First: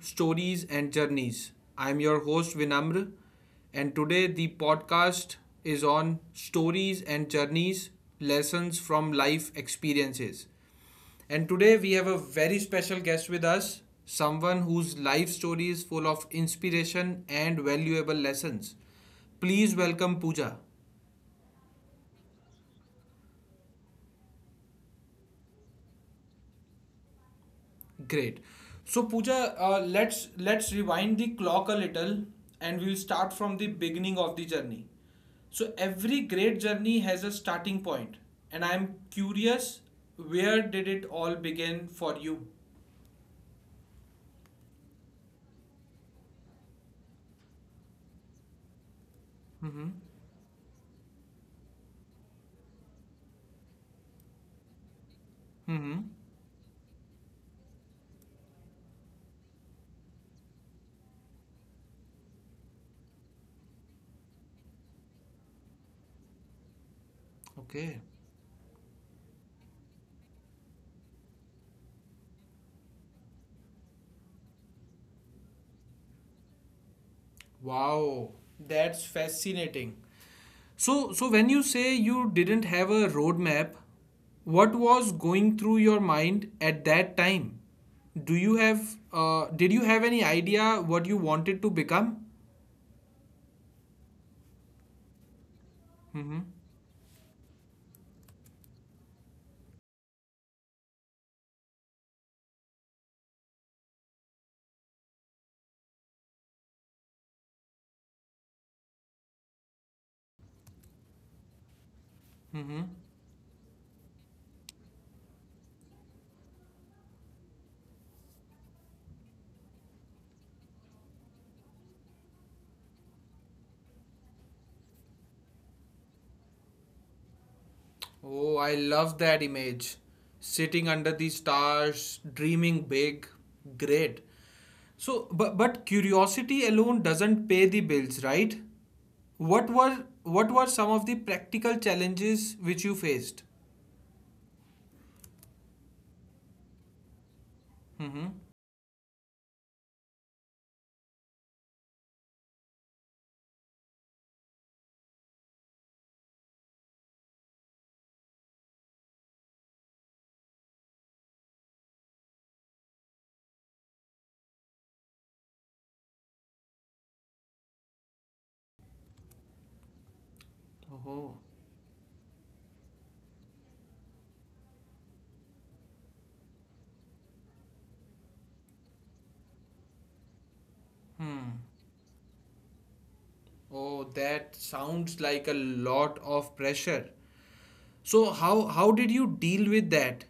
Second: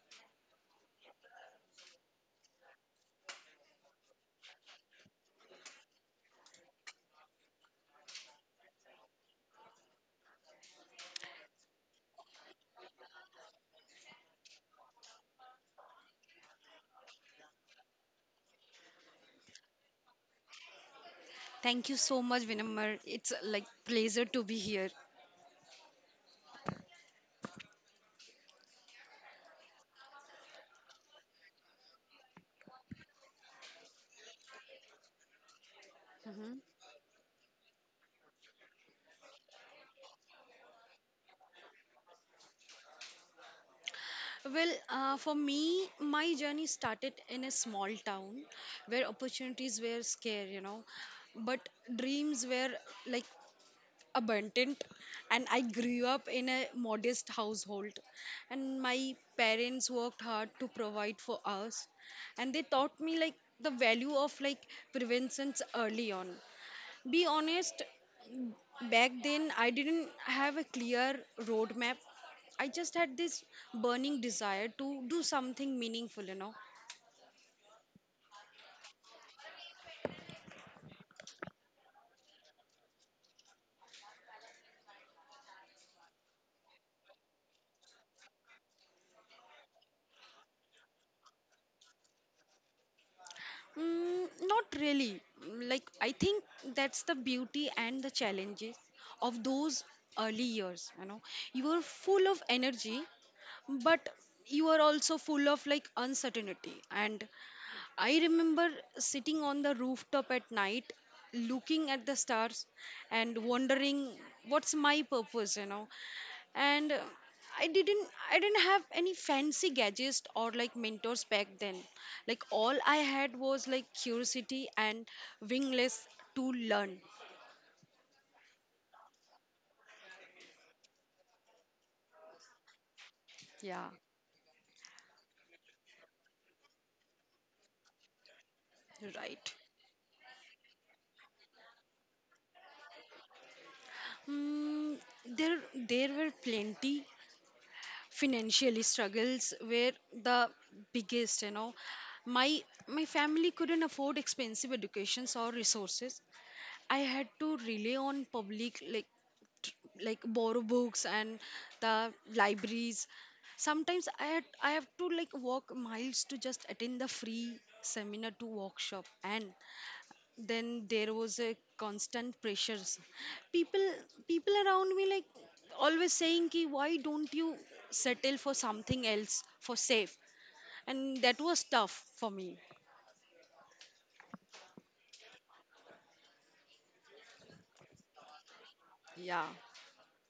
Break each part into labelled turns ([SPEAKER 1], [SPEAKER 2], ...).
[SPEAKER 1] Stories and Journeys. I'm your host Vinamr, and today the podcast is on Stories and Journeys Lessons from Life Experiences. And today we have a very special guest with us, someone whose life story is full of inspiration and valuable lessons. Please welcome Pooja.
[SPEAKER 2] Thank you so much, Vinamar. It's like pleasure to be here.
[SPEAKER 1] Great. So Pooja, let's rewind the clock a little, and we'll start from the beginning of the journey. So every great
[SPEAKER 2] Mhm.
[SPEAKER 1] journey has a starting point, and I'm curious, where did it all begin for you?
[SPEAKER 2] For me, my journey started in a small town where opportunities were scarce, you know, but dreams were like abundant. And I
[SPEAKER 1] Mm-hmm.
[SPEAKER 2] grew up in a modest household, and my parents worked hard to provide for us, and they taught me like the value of like preventions early on. Be honest,
[SPEAKER 1] Okay.
[SPEAKER 2] back then I didn't have a clear roadmap. I just had this burning desire to do something meaningful.
[SPEAKER 1] Wow, that's fascinating. So when you say you didn't have a roadmap, what was going through your mind at that time? Do you have, did you have any idea what you wanted to become?
[SPEAKER 2] Not really. Like, I think that's the beauty and the challenges of those early years. You know, you are full of energy, but you are also full of like uncertainty. And I remember sitting on the rooftop at night, looking at the stars and wondering what's my purpose, and I didn't have any fancy gadgets or like mentors back then. Like all I had was like curiosity and wingless to learn.
[SPEAKER 1] Oh, I love that image. Sitting under the stars, dreaming big.
[SPEAKER 2] Yeah.
[SPEAKER 1] Great. So, but curiosity alone doesn't pay the bills, right?
[SPEAKER 2] Right.
[SPEAKER 1] What were some of the practical challenges which you faced?
[SPEAKER 2] mm, there there were plenty.
[SPEAKER 1] Mm-hmm.
[SPEAKER 2] Financial struggles were the biggest, you know. My my family couldn't afford expensive educations or resources. I had to rely on public like tr- like borrow books and the libraries. Sometimes I have to like walk miles to just attend the free seminar to workshop, and then there
[SPEAKER 1] Oh,
[SPEAKER 2] was a constant pressures. People people around me like always saying ki why don't you settle for something else for safe, and that was tough for me.
[SPEAKER 1] oh, that sounds like a lot of pressure. So how did you
[SPEAKER 2] Yeah.
[SPEAKER 1] deal with that?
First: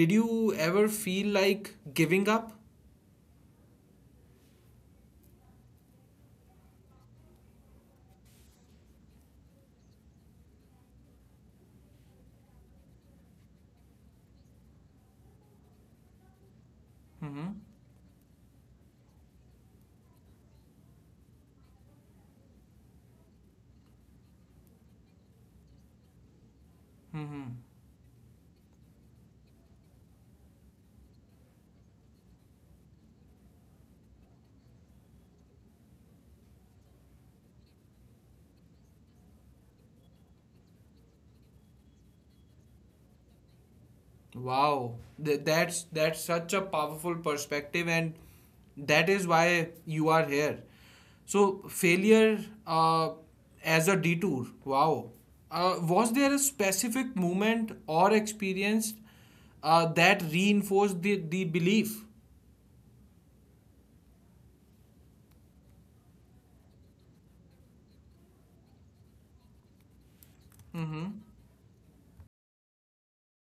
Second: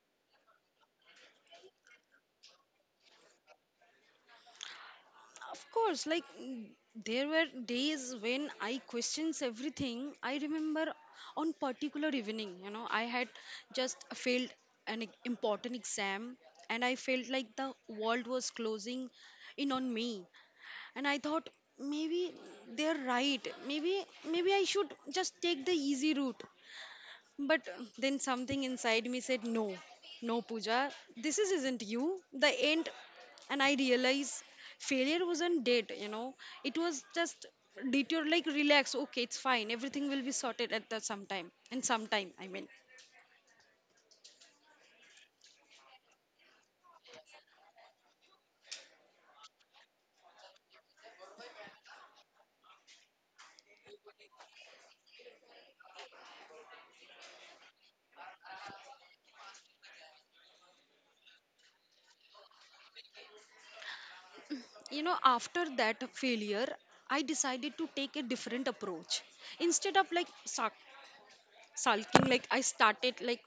[SPEAKER 1] Did you ever feel like giving up?
[SPEAKER 2] Of course, like there were days when I questions everything. I remember on particular evening, you know, I had just failed an important exam and I felt
[SPEAKER 1] Mm-hmm.
[SPEAKER 2] like the world was closing in on me. And I thought maybe they're right. Maybe I should just take the easy route.
[SPEAKER 1] Mm-hmm.
[SPEAKER 2] But then something inside me said, "No, no, Pooja, this is, isn't you, the end." And I realized failure wasn't dead, you know, it was just detour. Like, relax, okay, it's fine, everything will be sorted at the sometime, and sometime I mean,
[SPEAKER 1] Wow, that's such a powerful perspective, and that is why you are here. So failure, uh, as a detour. Wow, was there a specific moment or experience that reinforced the belief?
[SPEAKER 2] you know. After that failure, I decided to take a different approach. Instead of like sulking, like I started like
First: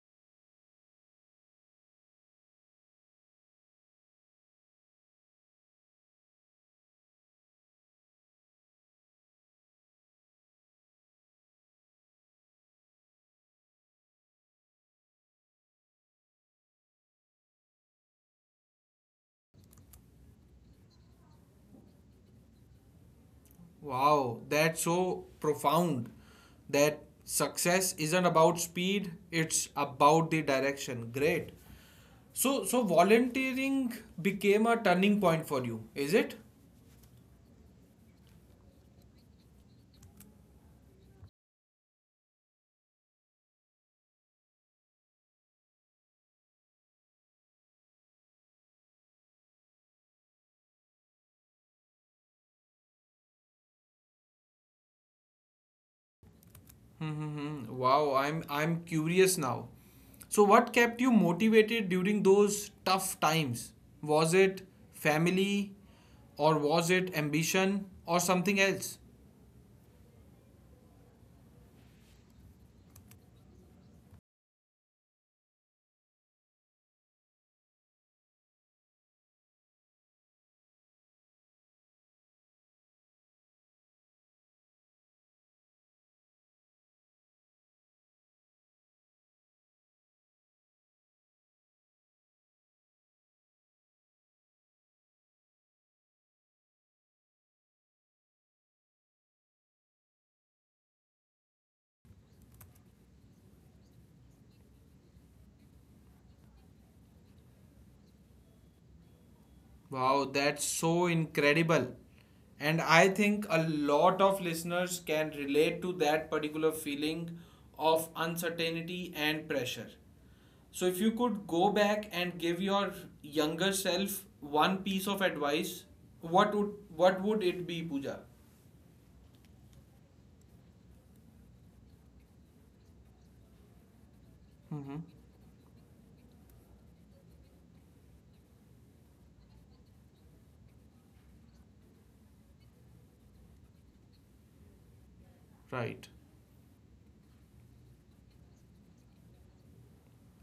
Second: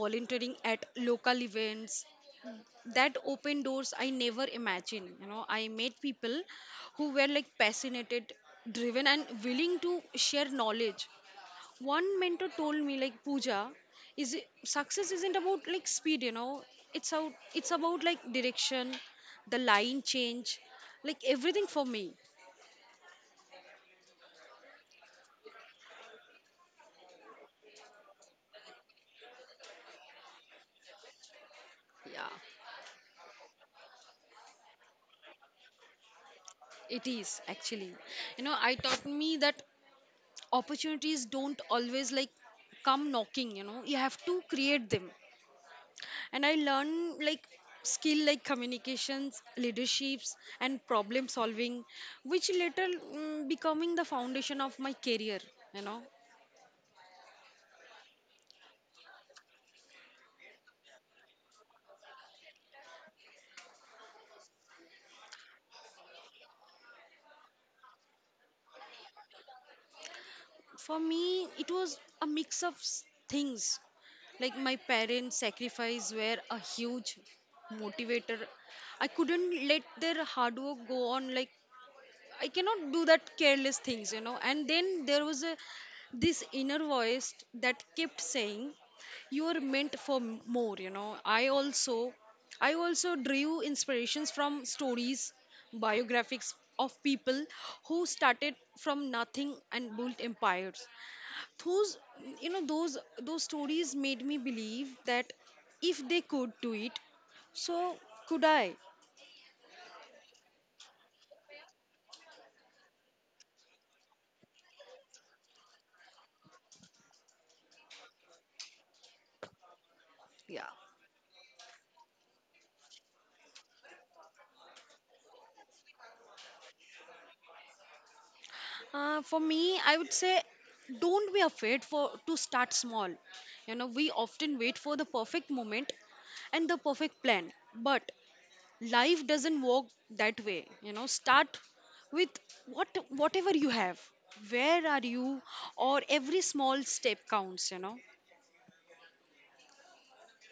[SPEAKER 2] volunteering at local events. That opened doors I never imagined, you know. I met people who were like passionate, driven, and willing to share knowledge. One mentor told me like, "Pooja, is it, success isn't about like speed, you know, it's out it's about like direction." The line change like everything for me.
[SPEAKER 1] Wow, that's so profound. That success isn't about speed; it's about the direction. Great.
[SPEAKER 2] Yeah,
[SPEAKER 1] So volunteering became a turning point for you, is it?
[SPEAKER 2] it is actually, you know. I taught me that opportunities don't always like come knocking, you know, you have to create them. And I learn like skill like communications, leaderships, and problem solving, which later becoming the foundation of my career, you know.
[SPEAKER 1] Mm-hmm. Wow, I'm curious now. So, what kept you motivated during those tough times? Was it family, or was it ambition, or something else?
[SPEAKER 2] For me it was a mix of things. Like my parents sacrifice were a huge motivator. I couldn't let their hard work go on like. I cannot do that careless things, you know. And then there was a, this inner voice that kept saying, "You are meant for more," you know. I also drew inspirations from stories, biographies of people who started from nothing and built empires. Those, you know, those stories made me believe that if they could do it, so could I.
[SPEAKER 1] Wow, that's so incredible. And I think a lot of listeners can relate to that particular feeling of uncertainty and pressure.
[SPEAKER 2] Yeah.
[SPEAKER 1] So, if you could go back and give your younger self one piece of advice, what would it be, Pooja?
[SPEAKER 2] For me, I would say don't be afraid for to start small. You know, we often wait for
[SPEAKER 1] Mm-hmm.
[SPEAKER 2] the perfect moment and the perfect plan, but life doesn't work that way. You know, start with whatever you have. Where are you? Or
[SPEAKER 1] Right.
[SPEAKER 2] every small step counts, you know.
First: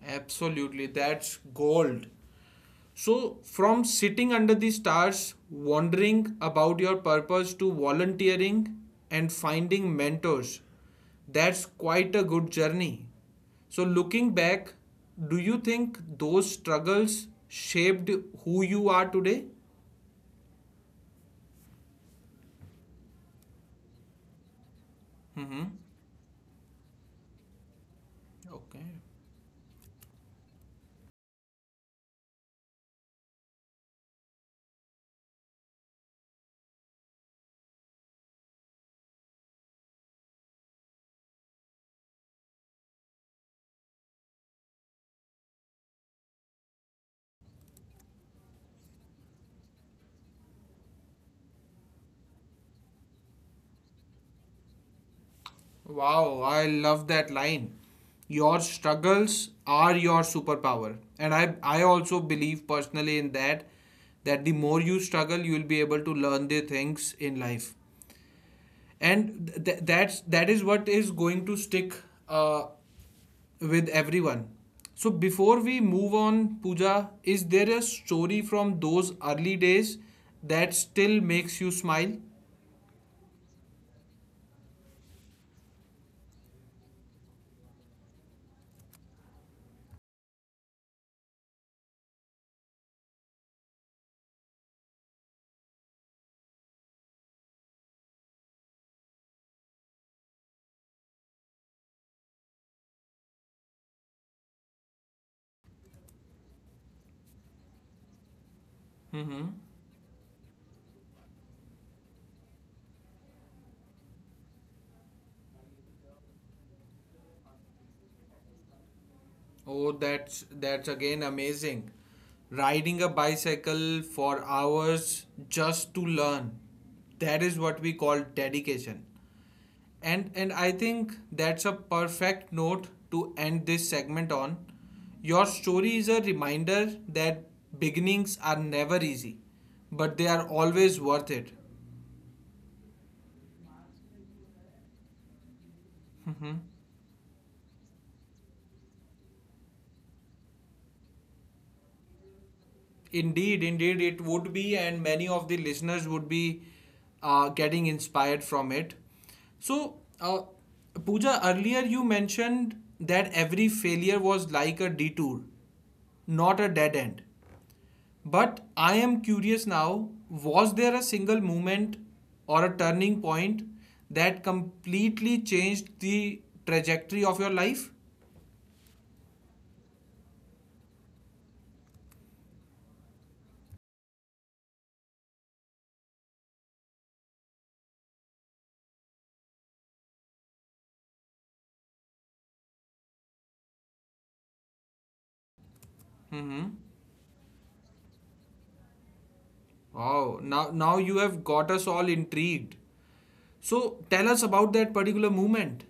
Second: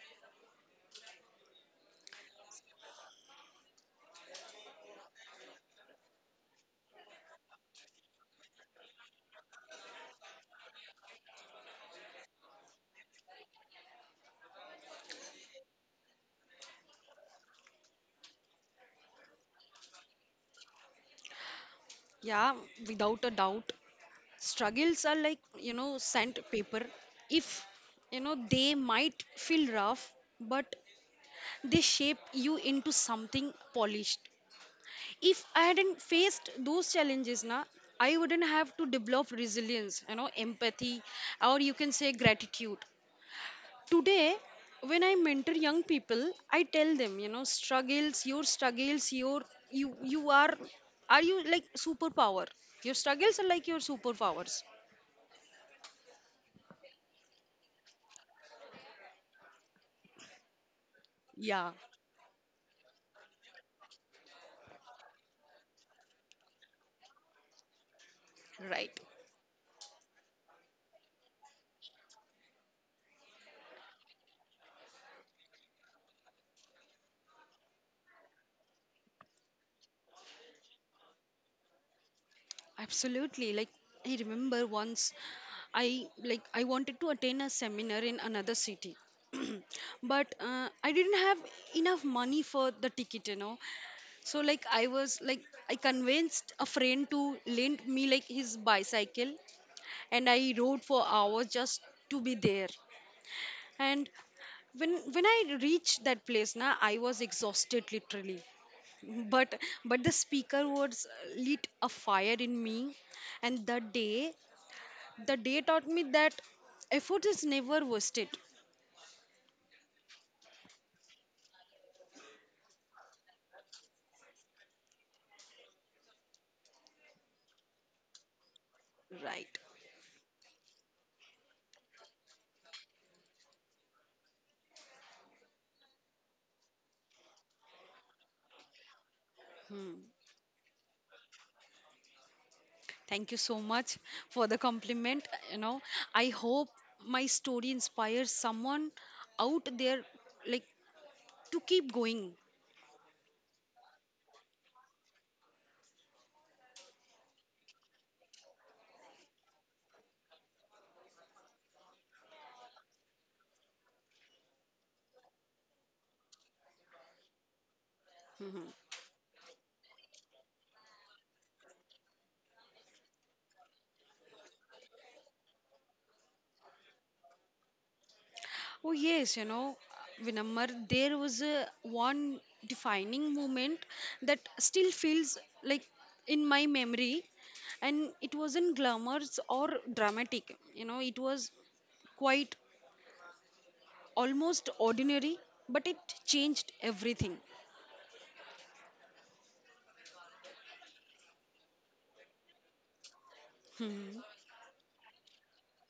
[SPEAKER 1] Absolutely. That's gold. So, from sitting under the stars, wondering about your purpose, to volunteering and finding mentors, that's quite a good journey. So, looking back, do you think those struggles shaped who you are today?
[SPEAKER 2] Yeah, without a doubt. Struggles are like, you know, sandpaper. If you know they
[SPEAKER 1] Okay.
[SPEAKER 2] might feel rough, but they shape you into something polished. If I hadn't faced those challenges na, I wouldn't have to develop resilience, you know, empathy, or you can say gratitude. Today, when I mentor young people, I tell them, you know, struggles your you you are you like superpower your struggles are like your superpowers.
[SPEAKER 1] Wow, I love that line. Your struggles are your superpower. And
[SPEAKER 2] Yeah.
[SPEAKER 1] I also believe personally in that, that the more you struggle, you will be able to learn the things in life.
[SPEAKER 2] Right.
[SPEAKER 1] And that is what is going to stick uh, with everyone. So before we move on, puja is there a story from those early days that still makes you smile?
[SPEAKER 2] Absolutely. I remember once I wanted to attend a seminar in another city. But I didn't have enough money for the ticket, you know. So like I convinced a friend to lend me like his bicycle, and I rode for hours just to be there. And when I reached that place now I was exhausted literally.
[SPEAKER 1] Mm-hmm.
[SPEAKER 2] but but the speaker words lit a fire in me, and that day the day taught me that effort is never wasted.
[SPEAKER 1] Oh, that's again amazing. Riding a bicycle for hours just to learn, that is what we call dedication.
[SPEAKER 2] Right.
[SPEAKER 1] And I think that's a perfect note to end this segment on. Your story is a reminder that beginnings are never easy,
[SPEAKER 2] Hmm.
[SPEAKER 1] but they are always worth it.
[SPEAKER 2] Thank you so much for the compliment, you know. I
[SPEAKER 1] Mhm.
[SPEAKER 2] hope my story inspires someone out there like to keep going.
[SPEAKER 1] Indeed, indeed, it would be, and many of the listeners would be getting inspired from it. So, Pooja, earlier you mentioned that every failure was like a detour, not a dead end. But
[SPEAKER 2] Hmm.
[SPEAKER 1] I am curious now, was there a single moment or a turning point that completely changed the trajectory of your life?
[SPEAKER 2] Oh, yes, you know, Vinammar, there was a one defining moment that still feels like in my memory, and it wasn't glamorous or dramatic. You know, it was quite almost ordinary, but it changed everything.
[SPEAKER 1] Wow, now you have got us all intrigued. So tell us about that particular moment.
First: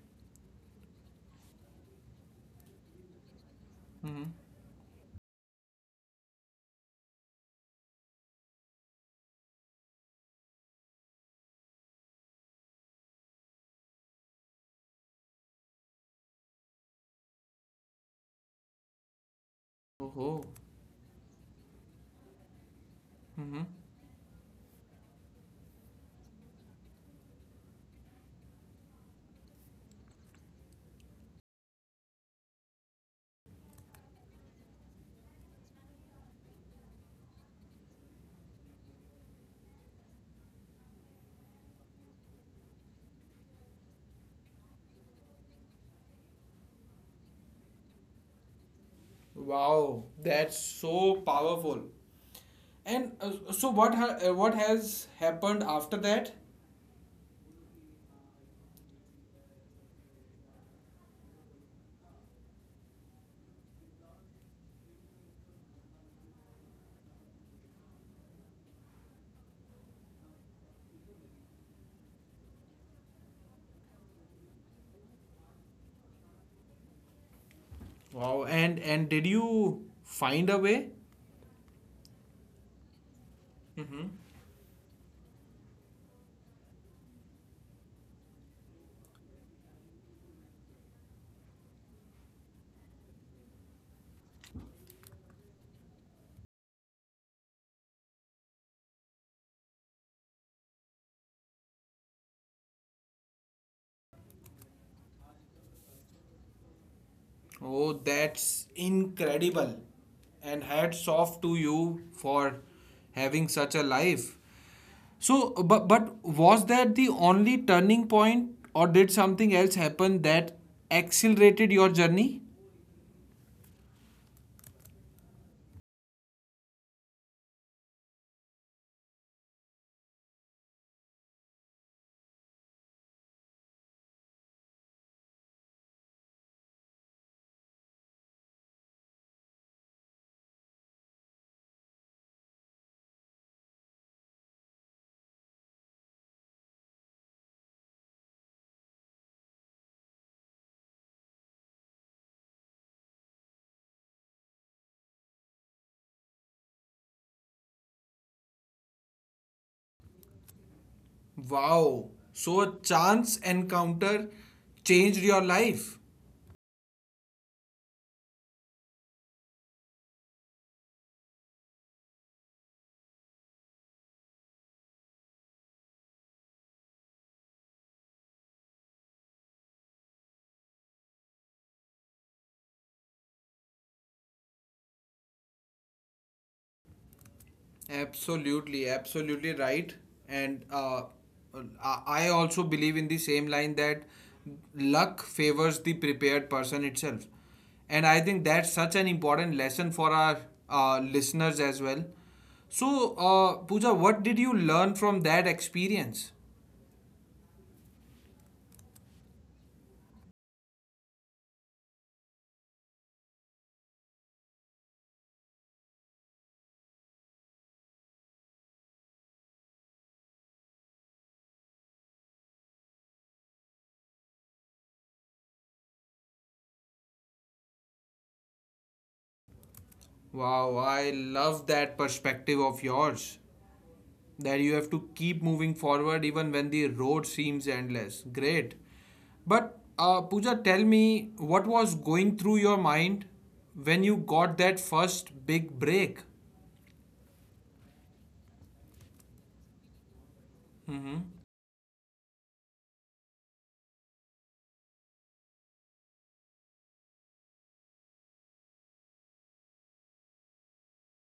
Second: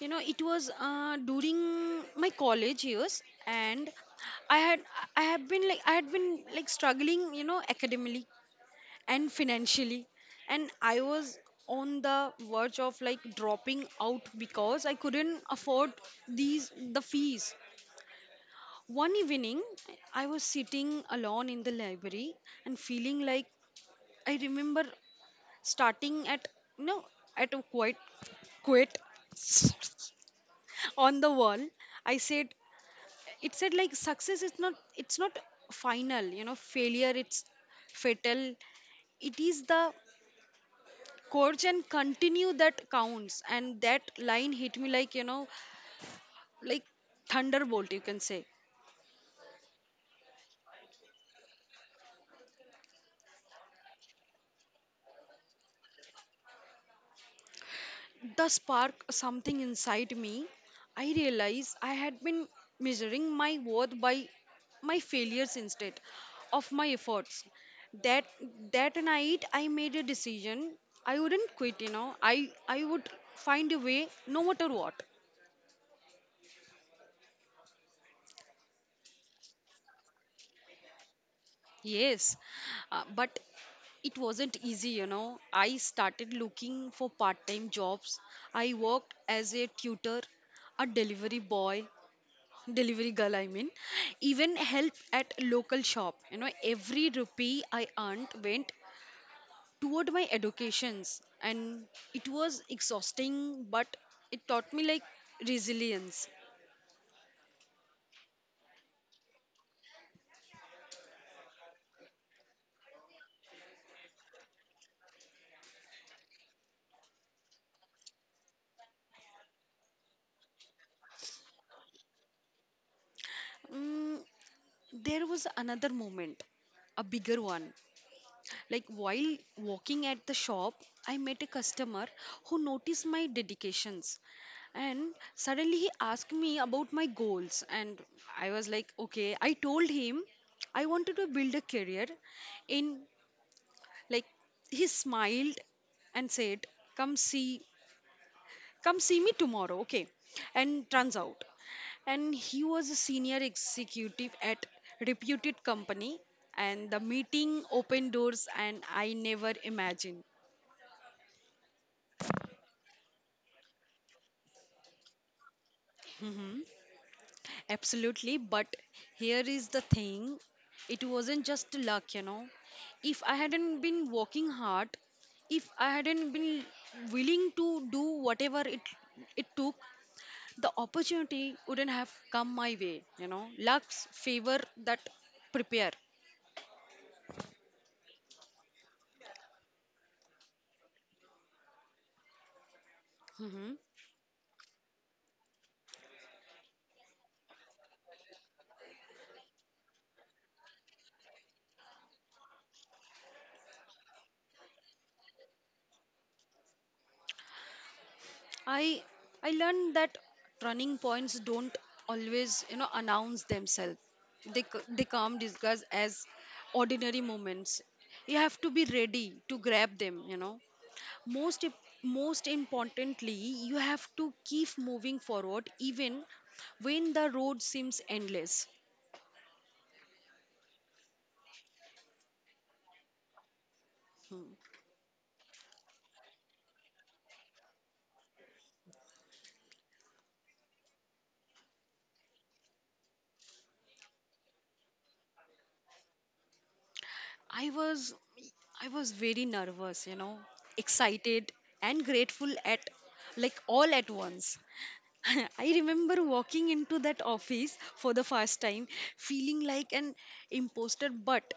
[SPEAKER 2] You know, it was during my college years, and I had I had been like struggling, you know, academically and financially, and I was on the verge of like dropping out because I couldn't afford the fees. One evening, I was
[SPEAKER 1] Oh,
[SPEAKER 2] sitting alone in the library and feeling like, I remember starting at, you know, at a quit on the wall. I said, it said like, "Success is not it's not final, you know, failure it's fatal. It is the Korjan continue that counts." And that line hit me like, you know, like thunderbolt, you can say.
[SPEAKER 1] wow, that's so powerful. And so what has happened after that?
[SPEAKER 2] The spark something inside me. I realized I had been measuring my worth by my failures instead of my efforts. That that night I made a decision. I wouldn't quit, you know. I would find a way no matter what.
[SPEAKER 1] Wow, and did you find a way?
[SPEAKER 2] Yes, but it wasn't easy, you know. I started looking for part time jobs. I worked as a tutor, a delivery boy, delivery girl, I mean, even help at local shop. You know, every rupee I earned went toward my educations, and it was exhausting, but it taught me like resilience.
[SPEAKER 1] Oh, that's incredible. And hats off to you for having such a life. So, but was that the only turning point, or did something else happen that accelerated your journey?
[SPEAKER 2] Mm, there was another moment, a bigger one. Like while walking at the shop, I met a customer who noticed my dedications, and suddenly he asked me about my goals, and I was like, okay, I told him I wanted to build a career in like. He smiled and said, come see Come see me tomorrow, okay." And turns out, and he was a senior executive at reputed company, and the meeting opened doors, and I never imagined.
[SPEAKER 1] Wow. So, a chance encounter changed your life.
[SPEAKER 2] Hmm. Absolutely, but here is the thing, it wasn't just luck, you know. If I hadn't been working hard, if I hadn't been willing to do whatever it took, the opportunity wouldn't have come my way, you know. Luck's favor that prepare.
[SPEAKER 1] Absolutely, absolutely right. And I also believe in the same line
[SPEAKER 2] Hmm.
[SPEAKER 1] that luck favors the prepared person itself. And I think that's such an important lesson for our listeners as well. So, Pooja, what did you learn from that experience?
[SPEAKER 2] I i learned that turning points don't always, you know, announce themselves. They they come discussed as ordinary moments. You have to be ready to grab them, you know. most im- Most importantly, you have to keep moving forward even when the road seems endless.
[SPEAKER 1] Wow, I love that perspective of yours, that you have to keep moving forward even when the road seems endless. Great. But Pooja, tell me, what was going through your mind when you got that first big break?
[SPEAKER 2] I was I was very nervous, you know, excited and grateful at like all at once. I remember walking into that office for the first time feeling like an imposter,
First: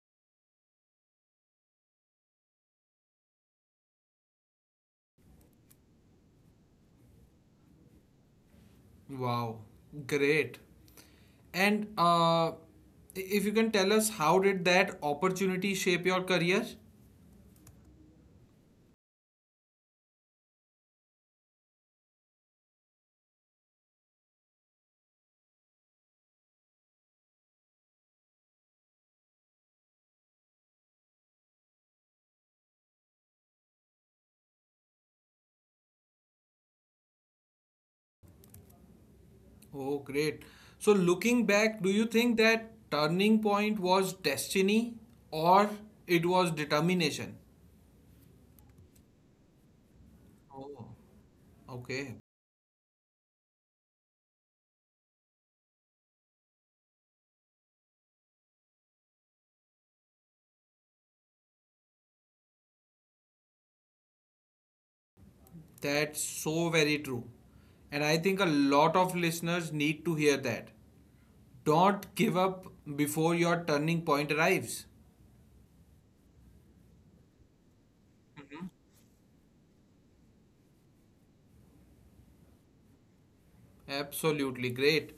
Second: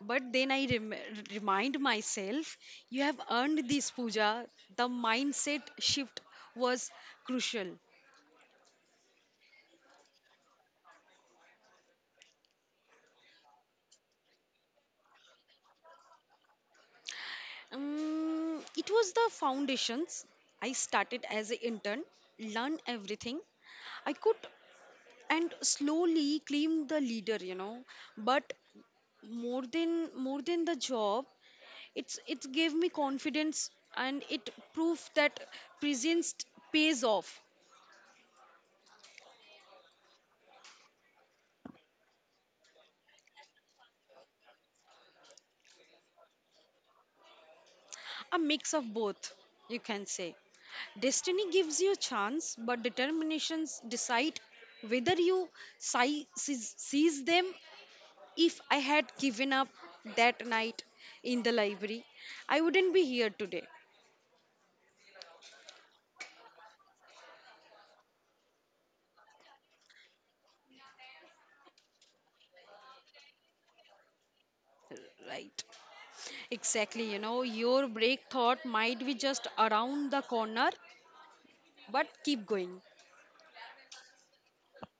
[SPEAKER 2] but then I remind myself, you have earned this Puja. The mindset shift was crucial.
[SPEAKER 1] Wow, great. And if you can tell us, how did that opportunity shape your career?
[SPEAKER 2] It was the foundations. I started as an intern, learn everything I could, and slowly claim the leader, you know. But more than more than the job, it's it gave me confidence, and it proved that presence pays off.
[SPEAKER 1] Oh, great. So, looking back, do you think that turning point was destiny or it was determination?
[SPEAKER 2] A mix of both, you can say.
[SPEAKER 1] Oh,
[SPEAKER 2] Destiny gives you
[SPEAKER 1] okay.
[SPEAKER 2] a chance, but determinations decide whether you seize them. If I had given up that night in the library, I wouldn't be here today.
[SPEAKER 1] That's so very true. And I think a lot of listeners need to hear that. Don't give up before your turning point arrives.
[SPEAKER 2] Right. Exactly, you know, your break thought might be just around the corner, but keep going.
[SPEAKER 1] Absolutely great.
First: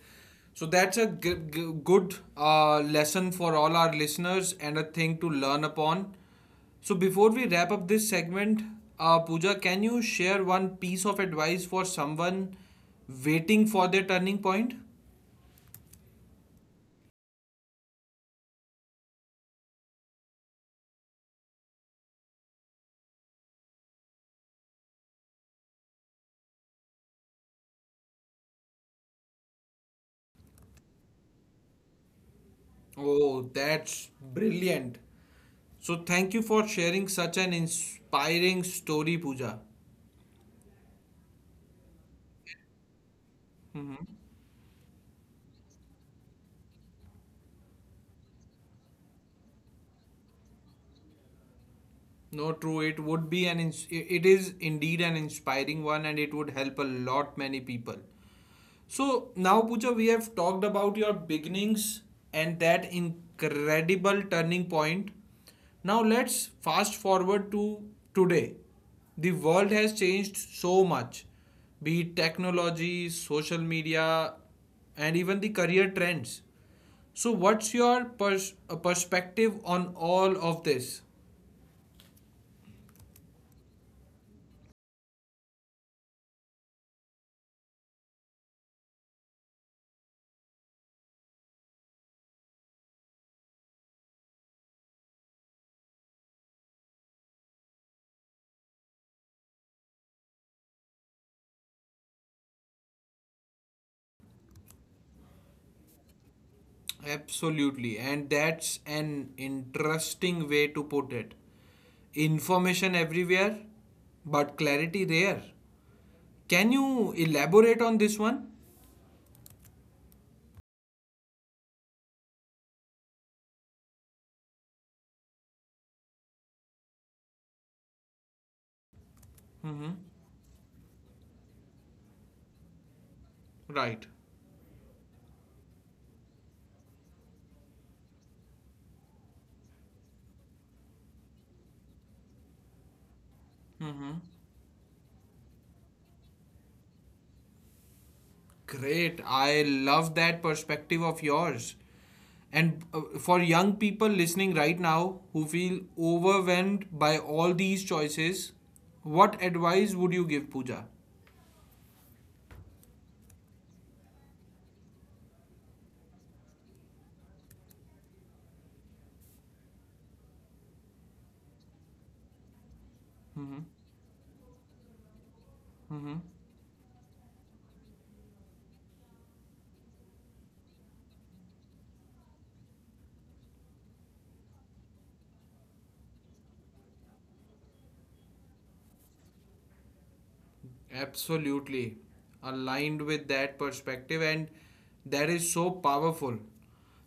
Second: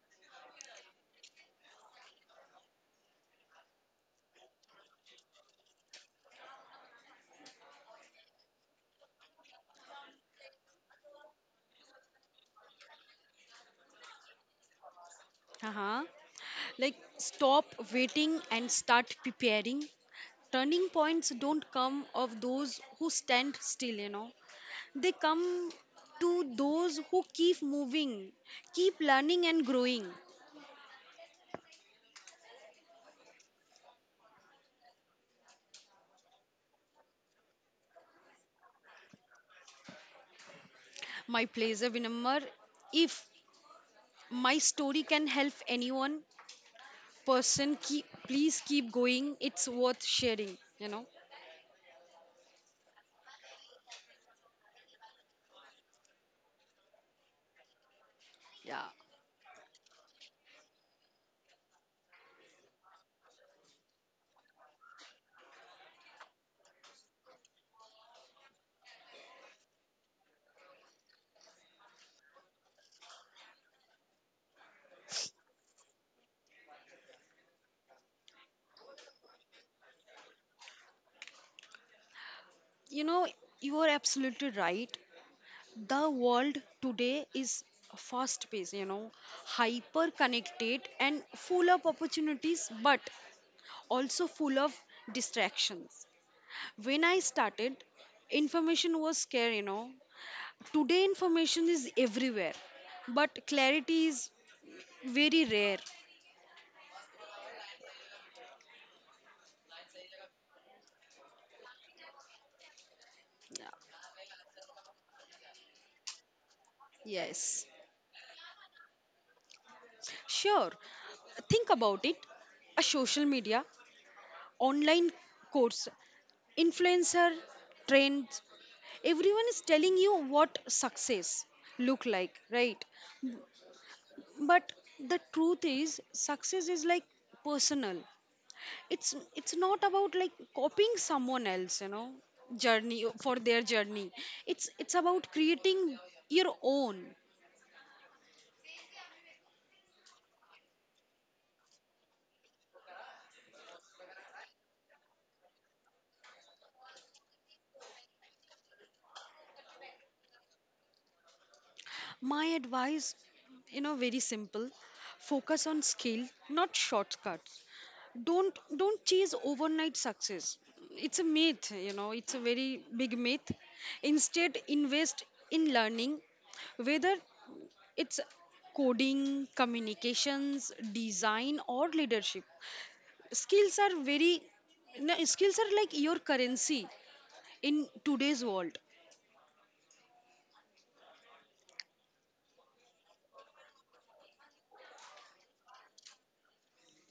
[SPEAKER 1] So that's a good lesson for all our listeners and a thing to learn upon. So before we wrap up this segment, Pooja, can you share one piece of advice for someone waiting for their turning point?
[SPEAKER 2] Uh-huh. Like, stop waiting and start preparing. Turning points don't come of those who stand still, you know, they come to those who keep moving, keep learning and growing.
[SPEAKER 1] Oh, that's brilliant. So, thank you for sharing such an inspiring story, Pooja.
[SPEAKER 2] My pleasure, Vinamar. If my story can help anyone, person, keep, please keep going. It's worth sharing, you know.
[SPEAKER 1] No, true, it would be an it is indeed an inspiring one, and it would help a lot many people.
[SPEAKER 2] Yeah.
[SPEAKER 1] So now, Pooja, we have talked about your beginnings and that incredible turning point. Now let's fast forward to today. The world has changed so much, be it technology, social media, and even the career trends. So, what's your perspective on all of this?
[SPEAKER 2] You know, you are absolutely right. The world today is fast paced, you know, hyper connected and full of opportunities, but also full of distractions. When I started, information was scarce, you know. Today, information is everywhere, but clarity is very rare.
[SPEAKER 1] Absolutely, and that's an interesting way to put it. Information everywhere, but clarity rare. Can you
[SPEAKER 2] Yes,
[SPEAKER 1] elaborate on this one?
[SPEAKER 2] sure. Think about it. A social media, online course, influencer, trends, everyone is telling you what success look like, right?
[SPEAKER 1] Right.
[SPEAKER 2] But the truth is success is like personal. It's not about like copying someone else, you know, journey for their journey.
[SPEAKER 1] Mm-hmm.
[SPEAKER 2] It's about creating your own.
[SPEAKER 1] Great. I love that perspective of yours. And for young people listening right now who feel overwhelmed by all these choices, what advice would you give, Pooja?
[SPEAKER 2] My advice, you know, very simple. Focus on skill, not shortcuts. Don't chase overnight success. It's a myth, you know, it's a very big myth.
[SPEAKER 1] Mm-hmm.
[SPEAKER 2] Instead invest in learning,
[SPEAKER 1] Mm-hmm.
[SPEAKER 2] whether it's coding, communications, design, or leadership. Skills are very, no, skills are like your currency in today's world.
[SPEAKER 1] Absolutely aligned with that perspective, and that is so powerful.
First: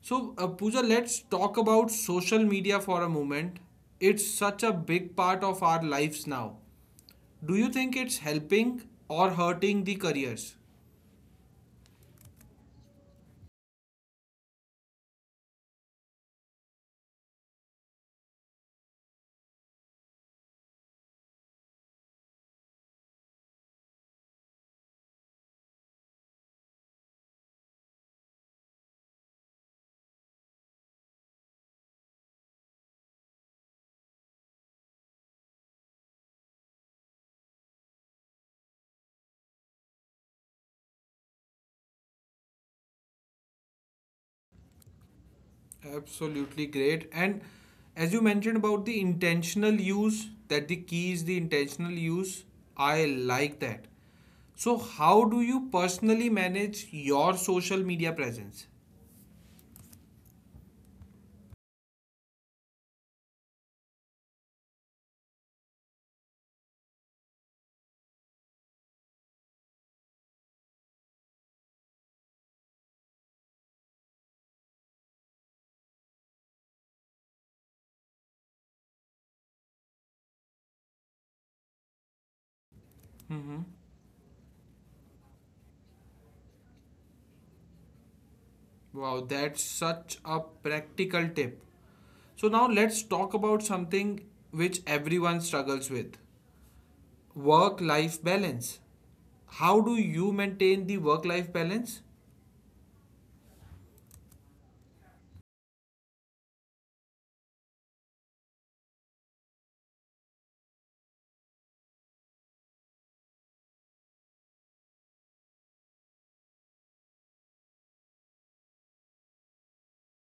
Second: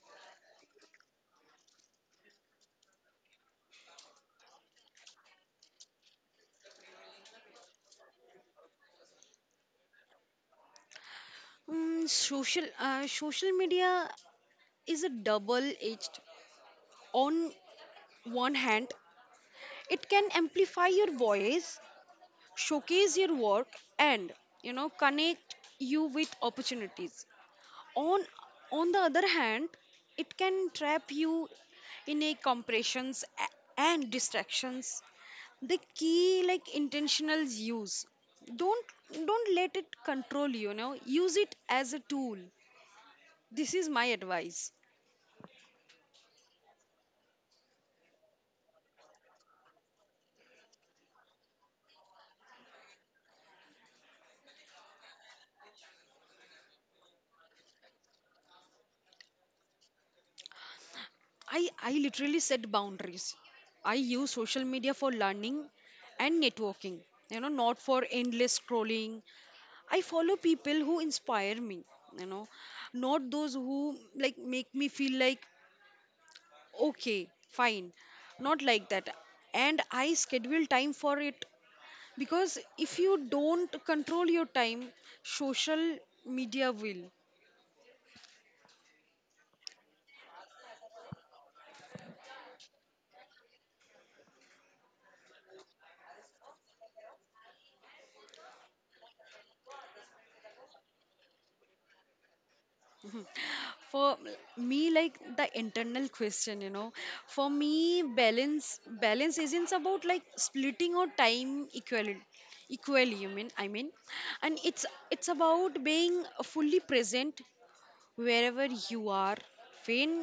[SPEAKER 1] So, Pooja, let's talk about social media for a moment. It's such a big part of our lives now. Do you think it's helping or hurting the careers?
[SPEAKER 2] Social media is a double edged. On one hand, it can amplify your voice, showcase your work, and, you know, connect you with opportunities. on on the other hand, it can trap you in a compressions and distractions. The key like intentional use. don't don't let it control you, you know, use it as a tool. This is my advice.
[SPEAKER 1] Absolutely great. And as you mentioned about the intentional use, that the key is the intentional use, I like that. So, how do you personally manage your social media presence?
[SPEAKER 2] I literally set boundaries. I use social media for learning and networking, you know, not for endless scrolling. I follow people who inspire me, you know, not those who like make me feel like, okay, fine, not like that. And I schedule time for it, because if you don't control your time, social media will.
[SPEAKER 1] Wow, that's such a practical tip. So, now let's talk about something which everyone struggles with, work life balance. How do you maintain the work life balance?
[SPEAKER 2] For me like the internal question, you know, for me balance isn't about like splitting our time equally, equally you mean I mean. And it's about being fully present wherever you are. when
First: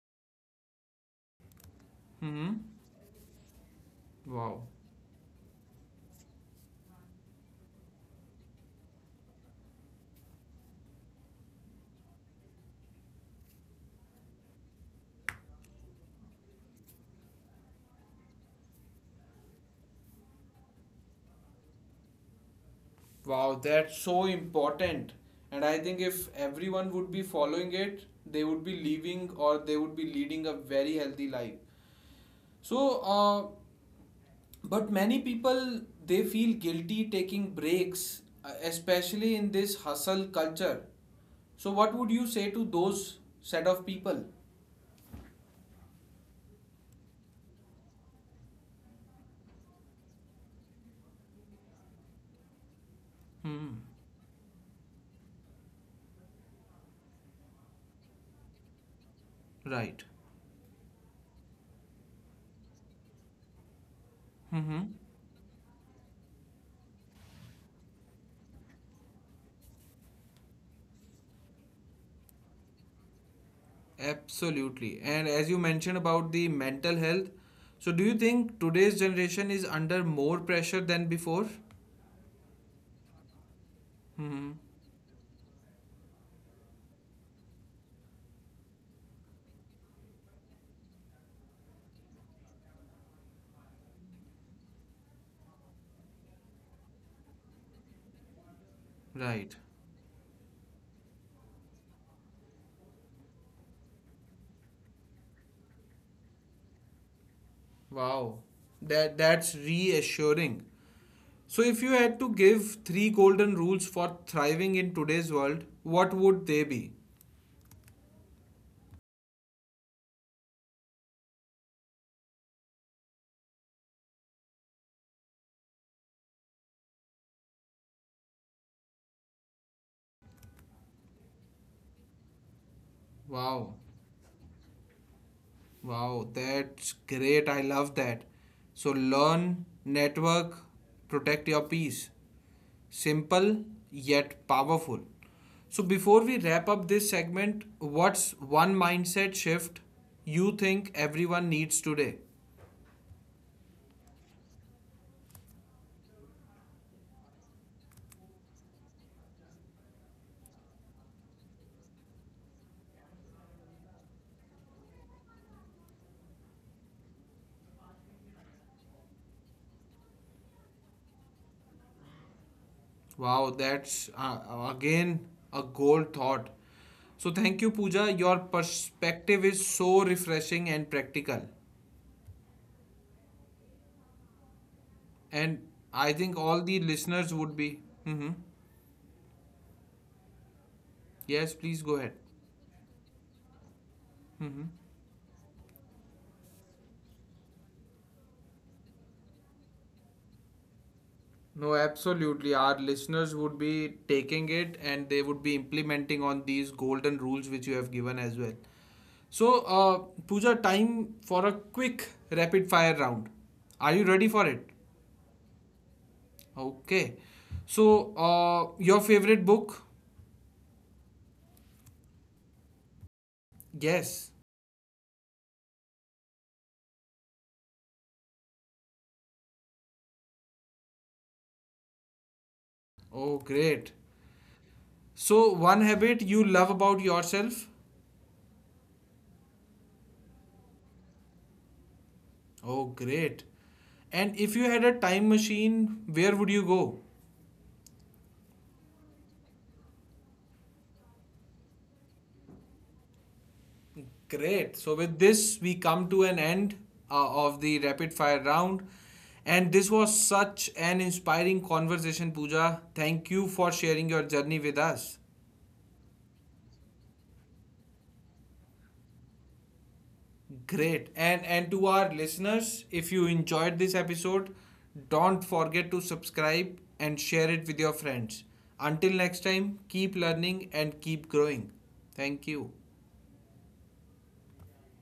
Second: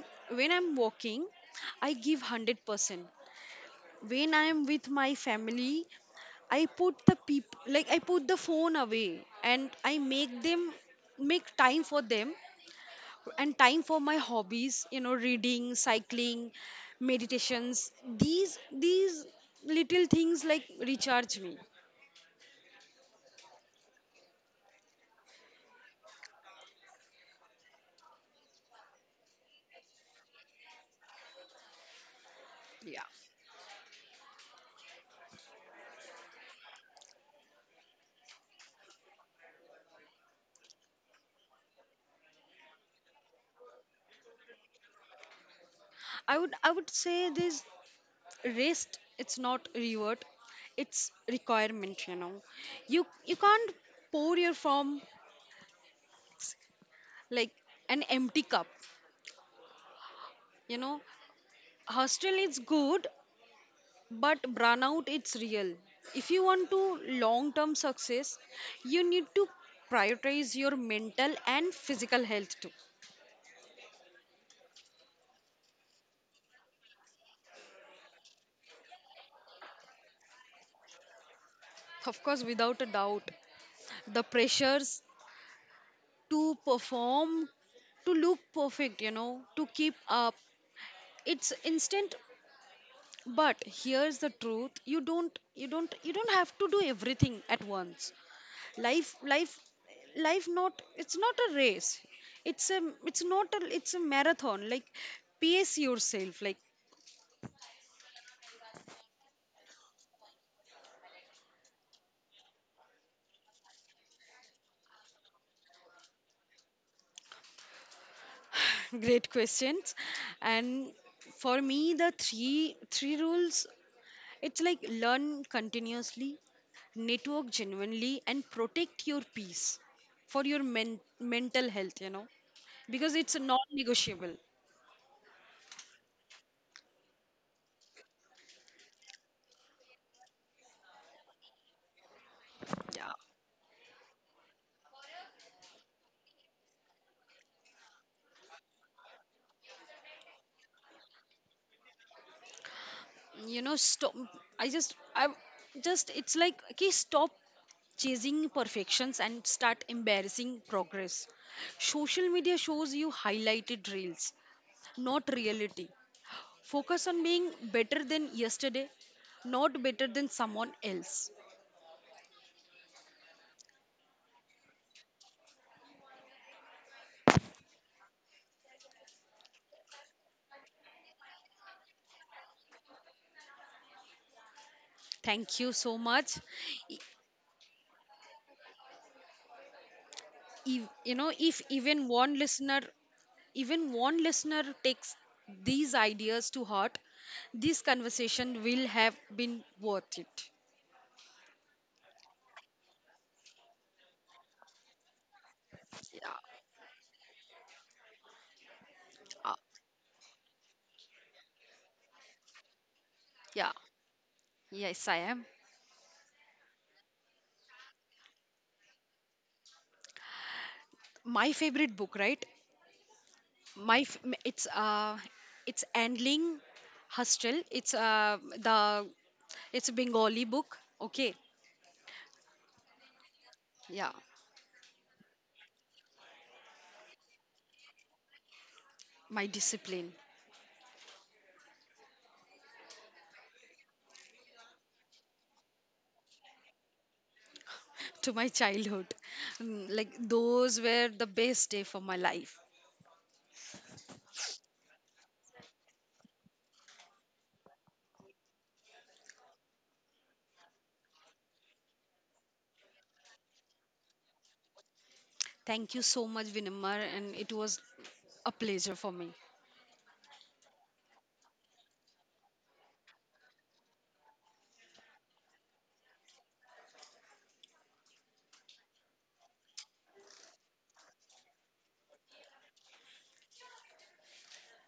[SPEAKER 2] when I'm walking, I give
[SPEAKER 1] Hmm.
[SPEAKER 2] 100%. When I'm
[SPEAKER 1] Wow,
[SPEAKER 2] with my family, I put the people like I put the phone away, and I make them make time for them. And time for my hobbies, you know, reading, cycling, meditations. these these little things like recharge me.
[SPEAKER 1] wow, that's so important. And I think if everyone would be following it, they would be living or they would be leading a very healthy life. So,
[SPEAKER 2] Yeah.
[SPEAKER 1] but many people they feel guilty taking breaks, especially in this hustle culture. So, what would you say to those set of people?
[SPEAKER 2] I would say this, rest it's not reward, it's requirement, you know. you you
[SPEAKER 1] Hmm.
[SPEAKER 2] can't pour your from like an empty cup,
[SPEAKER 1] Right.
[SPEAKER 2] you know. Hostel is good. But
[SPEAKER 1] Mm-hmm.
[SPEAKER 2] burnout, it's real. If you want to long term success, you need to prioritize your mental and physical health too.
[SPEAKER 1] Absolutely. And as you mentioned about the mental health, so do you think today's generation is under more pressure than before?
[SPEAKER 2] Of course, without a doubt. The
[SPEAKER 1] Hmm.
[SPEAKER 2] pressures to perform, to look perfect, you know, to keep up, it's instant. But here's the truth, you don't have to do everything at once. life
[SPEAKER 1] Right.
[SPEAKER 2] life Life not it's not a race. it's a it's not a it's a marathon, like pace yourself like.
[SPEAKER 1] Wow. That's reassuring. So, if you had to give three golden rules for thriving in today's world, what would they be?
[SPEAKER 2] Great questions. And for me the three rules, it's like learn continuously, network genuinely, and protect your peace. For your mental health, you know, because it's a
[SPEAKER 1] Wow,
[SPEAKER 2] non-negotiable.
[SPEAKER 1] wow, that's great. I love that. So, learn, network, protect your peace.
[SPEAKER 2] Yeah,
[SPEAKER 1] Simple yet powerful. So, before we wrap up this segment, what's one mindset shift you think everyone needs today?
[SPEAKER 2] you know, stop I just it's like okay stop chasing perfections and start embarrassing progress. Social media shows you highlighted reels, not reality. Focus on being better than yesterday, not better than someone else.
[SPEAKER 1] Wow, that's again a gold thought. So, thank you, Pooja. Your perspective is so refreshing and practical.
[SPEAKER 2] Thank
[SPEAKER 1] And
[SPEAKER 2] you so
[SPEAKER 1] I
[SPEAKER 2] much.
[SPEAKER 1] think all the
[SPEAKER 2] I-
[SPEAKER 1] listeners would be. Hmm.
[SPEAKER 2] if, you know,
[SPEAKER 1] Yes,
[SPEAKER 2] if
[SPEAKER 1] please go ahead.
[SPEAKER 2] even one listener
[SPEAKER 1] Hmm.
[SPEAKER 2] takes these ideas to heart, this conversation will have been worth it.
[SPEAKER 1] No, absolutely. Our listeners would be taking it, and they would be implementing on
[SPEAKER 2] Yeah,
[SPEAKER 1] these golden rules which you have given as well. So,
[SPEAKER 2] uh,
[SPEAKER 1] Pooja, time for a quick rapid fire round.
[SPEAKER 2] yeah,
[SPEAKER 1] Are you ready for it?
[SPEAKER 2] yes, I am.
[SPEAKER 1] Okay. So, your favorite book?
[SPEAKER 2] My favorite book, right?
[SPEAKER 1] Yes.
[SPEAKER 2] It's it's Andling Hostel. It's the it's a Bengali book. Okay,
[SPEAKER 1] Oh, great.
[SPEAKER 2] yeah,
[SPEAKER 1] So, one habit you love about yourself?
[SPEAKER 2] my discipline.
[SPEAKER 1] Oh, great. And if you had a time machine, where would you go?
[SPEAKER 2] To my childhood. Like those were the best day for my life.
[SPEAKER 1] Great. So, with this, we come to an end of the rapid fire round. And this was such an inspiring conversation, Pooja. Thank you for sharing your journey with us.
[SPEAKER 2] Thank you so much, Vinamar, and it was a pleasure for me.
[SPEAKER 1] Great. And to our listeners, if you enjoyed this episode, don't forget to subscribe and share it with your friends. Until next time, keep learning and keep growing. Thank you.